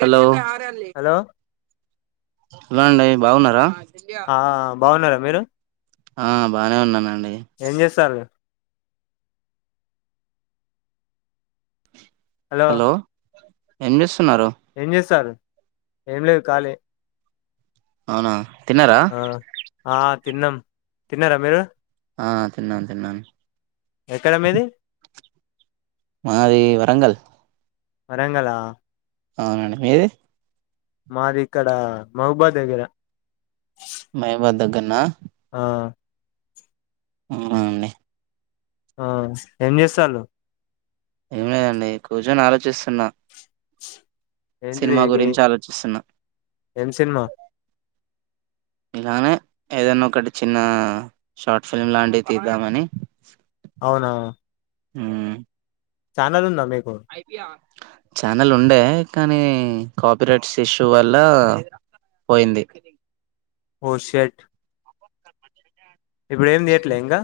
Hello hello hello అండి బాగున్నారా ఆ బాగున్నారా మీరు ఆ బానే ఉన్నం ఏం చేస్తార్రు మీరు హలో ఏం చే ఏం చేస్తారు ఏం లేదు ఖాళీ అవునా తిన్నారా ఆ ఆ తిన్నం తిన్నారా మీరు ఆ తిన్నాం తిన్నాను ఎక్కడ మీది? మాది వరంగల్ వరంగల్ ఆ? అవునండి, మీది? మాది ఇక్కడ మహబాద్ దగ్గర [inaudible] దగ్గర నా? ఆ అవునండి ఆ ఏం చేస్తాలు? ఏం లేదండి, కూర్చుని ఆలోచిస్తున్నా? ఏంటిది సినిమా ఇది గురించి ఆలోచిస్తున్నా. ఏం సినిమా ఇలానే, ఏదైనా, ఒకటి చిన్న షార్ట్ ఫిల్మ్ లాంటివి తీద్దామని. అవునవును హ్మ్ ఛానెల్ ఉంద [unintelligible] ఛానల్ ఉండే. కానీ, కాపీరైట్స్ ఇష్యూ వల్ల పోయింది ఓ షట్ ఇప్పుడు, ఏం చేయట్లే ఇంకా?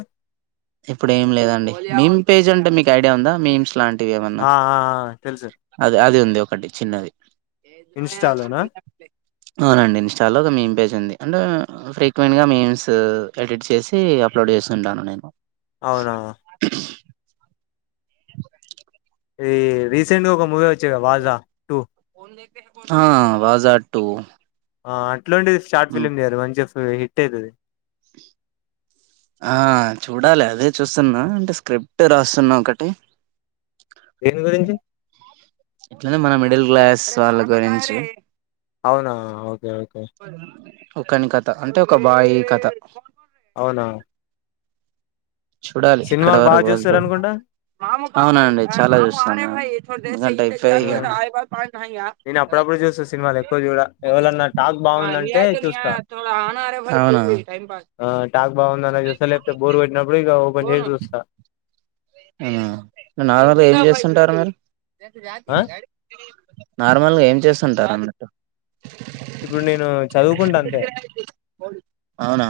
ఇప్పుడు ఏమి లేదండి. మీమ్ పేజ్ అంటే మీకు ఐడియా ఉందా మీమ్స్ లాం ఆ ఆ ఆ తెలుసు అది ఉంది ఒకటి చిన్నది. ఇన్స్టాలోనా అవునండి ఇన్స్టాలో ఒక మెమ్ పేజ్ ఉంది. అంటే ఫ్రీక్వెంట్ గా మీమ్స్ ఎడిట్ చేసి అప్ అప్లోడ్ చేస్తుంటాను నేను అవునా! ఇది, రీసెంట్ గా ఒక మూవీ వచ్చింది కదా వాజా టూ ఆ వాజా టూ ఆ అట్లాంటిది షార్ట్ ఫిలిమ్ తీయండి మంచిగా హిట్ ఐతది. ఆ చూడాలి అదే చూస్తున్నా అంటే స్క్రిప్ట్ రాస్తున్నా ఒకటి. దేని గురించి? ఇట్లానే మన మిడిల్ క్లాస్ వాళ్ళ గురించి. అవునా! ఓకే ఓకే ఒకని కథ. అంటే, ఒక బాయి కథ. అవునా! చూడాలి ఇక్కడ [inaudible] సినిమాలు వేల్. బాగా చూస్తారు అనుకుంటా అవునండి చాలా చూస్తాను. ఆ నేను అప్పుడప్పుడు చూస్తా సినిమాలు ఎక్కువ చూడ ఎవరన్నా టాక్ బాగుందంటే [unintelligible] చూస్తా [unintelligible] అవున ఆ టాక్ బాగుంద అ చస్తా లేప్తే బోరు కొట్టినప్పుడు ఇక ఓపెన్ చేసి చూస్తా [unintelligible] నార్మల్గా ఏం చేస్తుంటారా, మీరు? ఆ నార్మల్గా ఏం చేస్తుంటారు అన్నట్టు? ఇప్పుడు నేను చదువుకుంటా అంతే అవున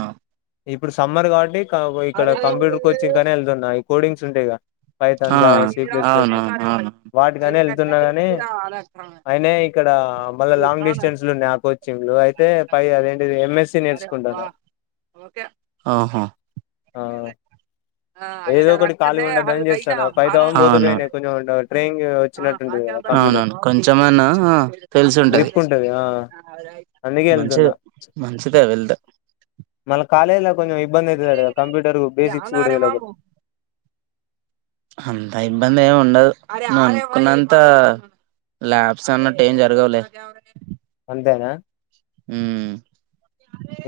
ఇప్పుడు సమ్మర్ కాబట్టి ఇక ఇక్కడ కంప్యూటర్ కోచింగ్ అని వెళ్తున్న. కోడింగ్స్ ఉంటాయిగ పైథాన్, ఆ జావా, సీ ప్లస్ ప్లస్ అవును అవును వాటికనే వెళ్తున్నా కాని, అయిన ఇక్కడ మళ్ళా లాంగ్ డిస్టెన్స్లు ఉన్నాయి ఆ కోచింగ్లు అయితే పై అదేంటిది ఎంఎస్సి నేర్చుకుంటున్న ఒకే ఆహా ఆ ఐస ఏదో ఒకటి రాతు ఖాళీగా ఉండద్దని హవిైస చేస్తాను ఫైవ్ థౌసండ్ పోతే పోయినాయి కొంచెం ట్రైనింగ్ వచ్చినట్టుంటది కదా కంప్యూటర్ అవునను కొంచెమ అన్నా తెలిసు ఉంటది గ్రిప్ ఆ అందుకే మంచిద వెళ్తున్నా మంచిదా వెళ్తే మళ్ కాలేజీలో కొంచెం ఇబ్బంది అవుతుందిడు కదా కంప్యూటర్ బేసిక్స్ కూడా తెలియక అంత ఇబ్బంది ఏమి ఉండదు నువ్వు అనుకున్నంత ల్యాబ్స్ అన్నట్టు ఏం జరగవులే అంతేనా హు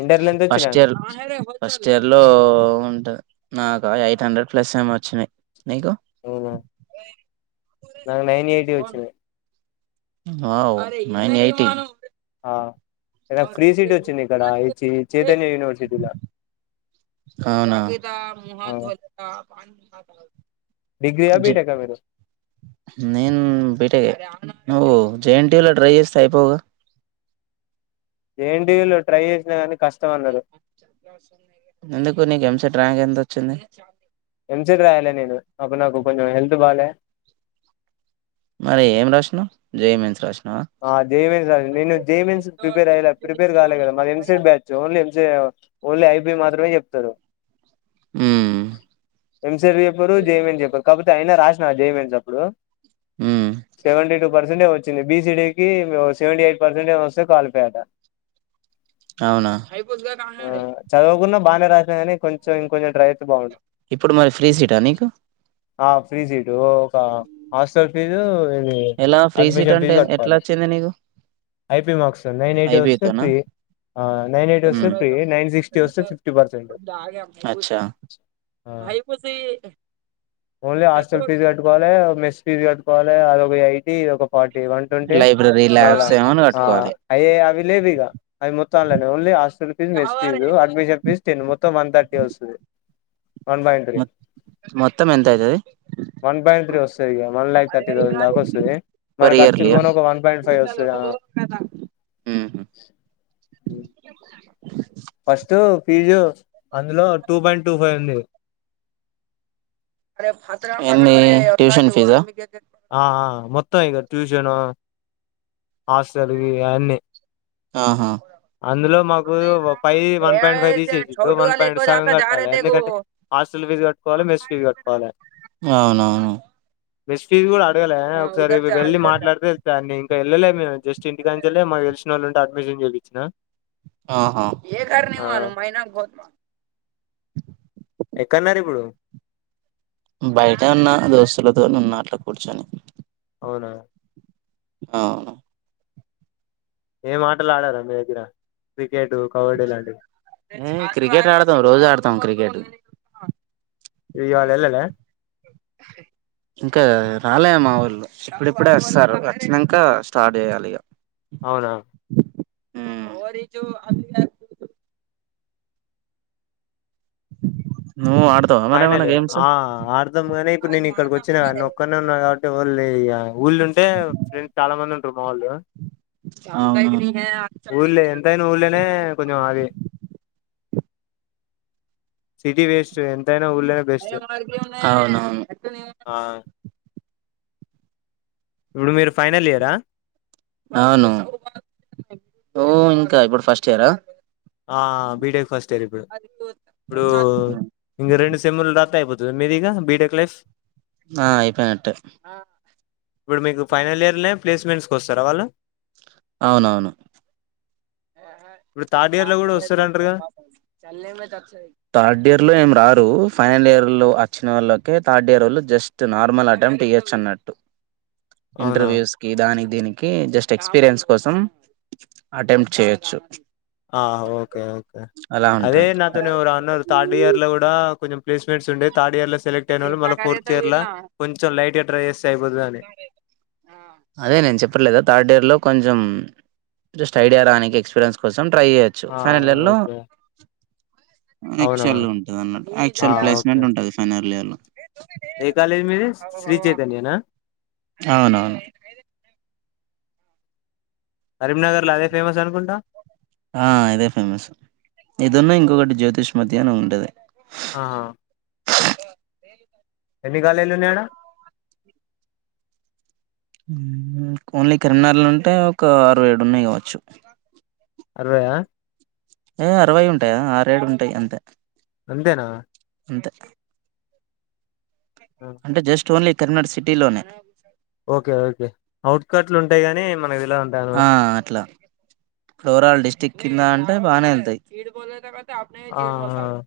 ఇంటర్లో ఎంత ఫస్ట్ వచ్చినాయి ఇయర్ ఫస్ట్ ఇయర్ లో ఉంటి నాగా ఎయిట్ హండ్రెడ్ ప్లస్ ఏమో వచ్చినాయి నీకు అవునా నాకు నైన్ ఎయిటీ వచ్చినాయి వావ్ నైన్ ఎయిటి ఇడ ఫ్రీ సీట్ వచ్చింది ఇక్కడ ఈ చైతన్య యూనివర్సిటీలో అవునా ఆ డిగ్రీయా జ బీటెకా మీరు నేన్ బీరీ నువ్వు జేఎన్టీలో డ్రై చేస్తే అయిపోగా జేఎన్టీలో ట్రై చేసినా కానీ కష్టం అన్నారు ఎందుకు నీకు ఎంసట్ ర్యాంక్ ఎంతొచ్చింది ఎంసట్ రాయలే నేను అప్పుడు నాకు కొంచెం హెల్త్ బాలే మరి ఏం రాసినవ్ జే ఈ మెయిన్స్ రాసిన ఆ జేమెన్స్ నేను జేమెన్స్ ప్రిపేర్ అయ్య ప్రిపేర్ కాలే కదా మా ఎంసేడ్ బ్యాచ్ ఓన్లీ ఎంస ఓన్లీ ఐపి మాత్రమే చెప్ ఉమ్ [unintelligible] చెప్పరు జే ఈ మెయిన్స్ చెప్పారు కాపోతే అయినా రాసిన అ జే ఈ మెయిన్స్ అప్పుడు ఉమ్ సెవెంటీ టూ పర్సెంటేమో వచ్చింది బిసిడి కి సెవెంటీ ఎయిట్ పర్సెంట్ ఏమో వస్తే క్వాలిఫై అట అవునా ఆ చదవకున్నా బాగనే రాసిన కాని కొంచెం ఇంకొంచెం డట్రై చేస్తే బాగుండదు ఇప్పుడు మరి ఫ్రీ సీటా నీకు ఆ ఫ్రీ సీటు ఒక హాస్టల్ ఫీజు ఇది ఎలా ఫ్రీ సీట్ అడ్మిషన్ ఫీజు అంటే ఎట్లా కట్టుకోవాలి వచ్చింది నీకు IP marks nine eighty IB వస్తే తోనా ఫ్రీ నైన్ ఎయిటి వస్తే ఫ్రీ నైన్ సిక్స్టీ వస్తే ఉమ్ ఫిఫ్టీ పర్సెంట్ అయిపోతయి ఓన్లీ హాస్టల్ ఫీజ కట్టుకోవాలి మెస్ ఫీజ్ కట్టుకో వలె అదొక ఎయిటీ ఇది ఒక ఫార్టీ వన్ ట్వంటీ లైబ్రరీ మళ్ళా ల్యాబ్స్ ఏమని ఆ కట్టుకోవాలి అయే అవి లేవు ఇక అవి మొత్తంనే ఓన్లీ హా fees mess fee admission fees ten మొత్తం వన్ థర్టీ వస్తది వన్ పాయింట్ త్రీ మొత్తం ఎంత అయితది వన్ పాయింట్ త్రీ వస్తది ఇక వన్ లాక్ థర్టీ థౌజండ్ దాకా వస్తది మన ఖర్చులు పోను ఒక వన్ పాయింట్ ఫైవ్ వస్తది ఆ ఉహు ఫస్ట్ ఫీజు అందులో టూ పాయింట్ టూ ఫైవ్ ఉంది ఏంది ట్యూషన్ ఫీజా ఆ మొత్తం ఇక ట్యూషను హాస్టల్కి అన్నీ ఆహా అందులో మాకు ఫైవ్ వన్ పాయింట్ ఫైవ్ తీసేసిండు వన్ పాయింట్ సగం గట్టాలె ఎందుకంటే హాస్టల్ ఫీజు గట్టుకోవాలె మెస్ ఫీజు గట్టుకోవాలే అవునవును మెస్ ఫీజ గూడ అడగలే ఒకసారి వె వెళ్ళి మాట్లాడితే తెల్తయ్ అన్ని ఇక ఎళ్ళలేే మేం జస్ట్ ఇంటికాంచలే మాకు తెల్సినోలుంటే అడ్మిషన్ జేపిచ్చినా ఆహా ఎక్కడున్నారు ఇప్పుడు బయట ఉన్న దోస్తులతోనున్న అట్ల కూర్చొని అవునా ఆవును ఏం ఆటలాడరా మీ దగ్గర క్రికెట్ కబడ్డీ లాంటివి ఉమ్ క్రికెట్ ఆడతాం రోజు ఆడతాం క్రికెట్ ఇయాలెళ్లలే ఇంకా రాలే మా ఇప్పుడిప్పుడే వస్తార్రు వచ్చినంక స్టార్ట్ చేయాలిగ అవునా ఉమ్ [inaudible] ఆడతావా మరేమన్నా ఫైనలే గేమ్స్ ఆ ఆడదం గని ఇప్పుడు నేనిక్కడికొచ్చిన గనోక్కడ్నే ఉన్న గాబట్ ఎవ్వళ్ళెరిగా ఊళ్ళుంటే ఫ్రెండ్స్ చాలా మంది ఉంటరు మా వాళ్ళు అవునా ఊళ్ళే ఎంతైన ఊల్లనే కొంచం అది సిటీ వేస్ట్ ఎంతయిన్ ఊళ్ళనే బెస్ట్ అవునవును ఆ ఇప్పుడు మీరు ఫైనల్ ఇయరా అవును నువ్వు ఇంక ఇప్పుడు ఫస్ట్ ఇయరా ఆ బీటెక్ ఫస్ట్ ఇయర్ ఇప్పుడు ఇప్పుడూ ఇంగ రెండు సెమ్ములు రాత్తె అయిపోతద్ మీదిగా బీటెక్ లైఫ్ ఆ అయిపోయినట్టే ఇప్పుడు మీకు ఫైనల్ ఇయర్ల్నే ప్లేస్మెంట్స్ కొస్తరా వాళ్ళు అవునవును ఇపుడ్ థార్డ్ థార్డ్ ఇయర్ లో ఏం రారు ఫైనల్ ఇయర్లో అచ్చిన వోళ్ళకే థర్డ్ ఇయర్ వోళ్ళు జస్ట్ నార్మల్ అటెంప్ట్ ఇయొచ్చన్నట్టు అవునా ఇంటర్వ్యూస్ కి దానికి దీనికి జస్ట్ ఎక్స్పీరియన్స్ కోసం అటెంప్ట్ చేయొచ్చు ఆ ఓకే ఓకే అలా అదే ఉంటది నాతోని ఎవరో అన్నరు థర్డ్ ఇయర్ లో గూడా కొంచెం ప్లేస్మెంట్స్ వుంటయ్ థార్డ్ ఇయర్లో సెలెక్ట్ అయినోళ్ళు మళ్ళ ఫోర్త్ ఇయర్ ల కొంచెం లైట్ గా ట్రై జేస్తే అయిపోతదని అదే నేను చెప్పలేదా థార్డ్ ఇయర్ లో కొంచెం జస్ట్ ఐడియా రానికి ఎక్స్పీరియన్స్ కోసం ట్రై జేయొచ్చు ఆ ఫైనల్ ఇయర్ లో ఓకే అవునా యాక్చువల్ ఉంటదన్నట్ ఆ యాక్చువల్ ఓకే ప్లేస్మెంట్ ఉంటంది ఫైనల్ ఇయర్లో ఏ కాలేజ్ మీది శ్రీచైతన్యనా అవునవును కరీంనగర్ ల అదే ఫేమస్ అనుకుంటా ఆ ఇదే ఫేమస్ ఇదున్ను ఇంకొకటి జ్యోతిష్మతి అని ఉంటది ఆహా [inaudible] ఎన్ని కాలేజ్ లు ఉన్నాయి ఆడ ఓన్లీ కిరనార్లు ఉంటే ఒక అరవై ఏడు ఉన్నాయి కావచ్చు అరవై ఆ అరవై ఉంటాయా ఆరేడు ఉంటాయి అంతే అంతే నా అంతే అంటే జస్ట్ ఓన్లీ [unintelligible] సిటీ లోనే ఓకే ఓకే అవుట్కట్లు ఉంటాయి గాని మన ఆ అట్ల ఒరాల్ డిస్టిక్ కింద అంటే బాగానే ఉంటయి అడ ఆ జీరు వతయి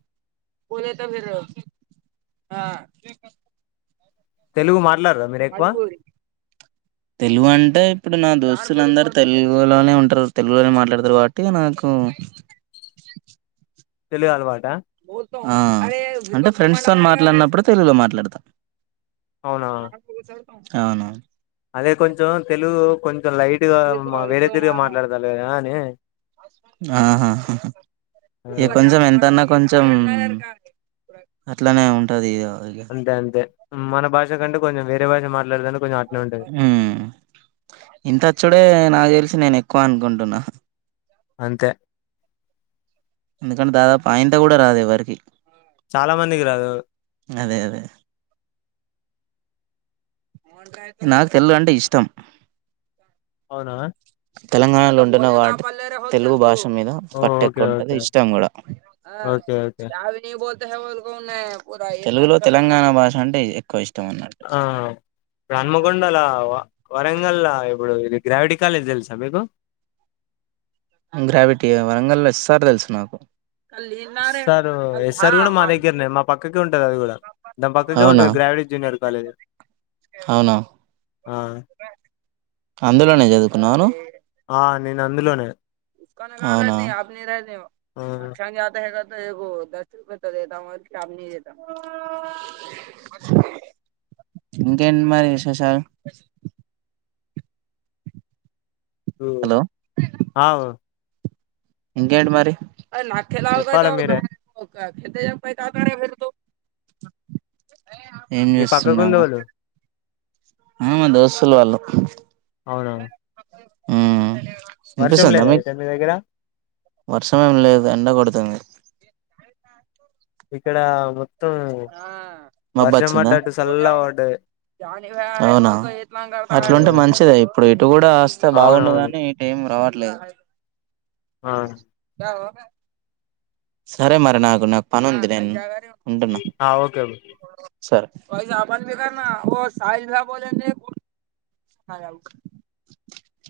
[inaudible] తెలుగు మా తెలుగు అంటే ఇప్పుడు నా దోస్తులందరూ తెలుగులోనే ఉంటారు తెలుగులోనే మాట్లాడతారు కాబట్టి నాకు తెలుగు అలవాట ఆ అంటే ఫ్రెండ్స్ తోని మాట్లాడినప్పుడు తెలుగులో మాట్లాడత అవునా అవునువును అదే కొంచెం తెలుగు కొం కొంచం లైట్గా వేరే తిరిగ మాట్లాడతారుగ అని ఆ ఇక కొంచెం ఎంతన్నా కొంచెం అట్లనే ఉంటది ఇగ అంతే అంతే మన భాష కంటే కొంచెం వేరే భాష మాట్లా [unintelligible] ఇంతచ్చుడే నాకు తెలిసి నేను [unintelligible] అనుకుంటున్న అంతే ఎందుకంటే దాదాపు ఆయంత కూడ రాదు ఎవరికి చాలా మందికి రాదు అదే అదే నాకు తెల్లు అంటే ఇష్టం అవునా తెలంగాణలో [unintelligible] తెలుగు భాష మీద ఓ పట్ట ఓకే ఎక్కువట వుంటుంది ఓకే ఇష్టం కూడ ఓకే ఓకే తెలుగులో తెలంగాణ భాష అంటే ఎక్కువ ఇష్ ఆ ఇప్పుడు హాన్మకొండలా వరంగల్లా ఇప్పుడు గ్రావిటి కాలేజ్ తెల్సా మీకు గ్రావిటీ వరంగల్లో సారు తెలుసు నాకు ఎస్ సారు ఎస్సార్ కూడ మా దగ్గరనే మా పక్కకే ఉంటంది అది కూడ దాని పక్కకే అవునా ఉంటంది గ్రావిటి జూనియర్ కాలేజ్ అవునా ఆ అందులోనే చదువుకున్నాను ఆ నేను అందులోనే ఆ [unintelligible] ఎగో దస్ [unintelligible] ఇంకేంటి మరి విశేషలు హలో ఆ ఇంకేంటి మరి చెప్పాలి మీరే ేతజ పై అతారే ఫరు ఏం మీ పక్కకుంది చేస్తున్నావు వాళ్ళు ఆ మా దోస్తులు వాళ్ళు అవున వినిపిస్తాందా మీకు అయితే మీ దగ్గర వర్షం ఏమి లేదు ఎండ కొడతాంది ఇక్కడా మొబ్బొచ్చిందా చల్లగా పడ్డది అవునా ఆ, అట్లాంటే మంచిదే ఇప్పుడు ఇటు కూడా వస్తే అవునవును బాగుండగాని ఎం రావట్ ట్లేదు ఆ సరే మరి నాకు నాకు పనుంది నేను ఉంటున్నా ఆ ఓకే సరే హారం క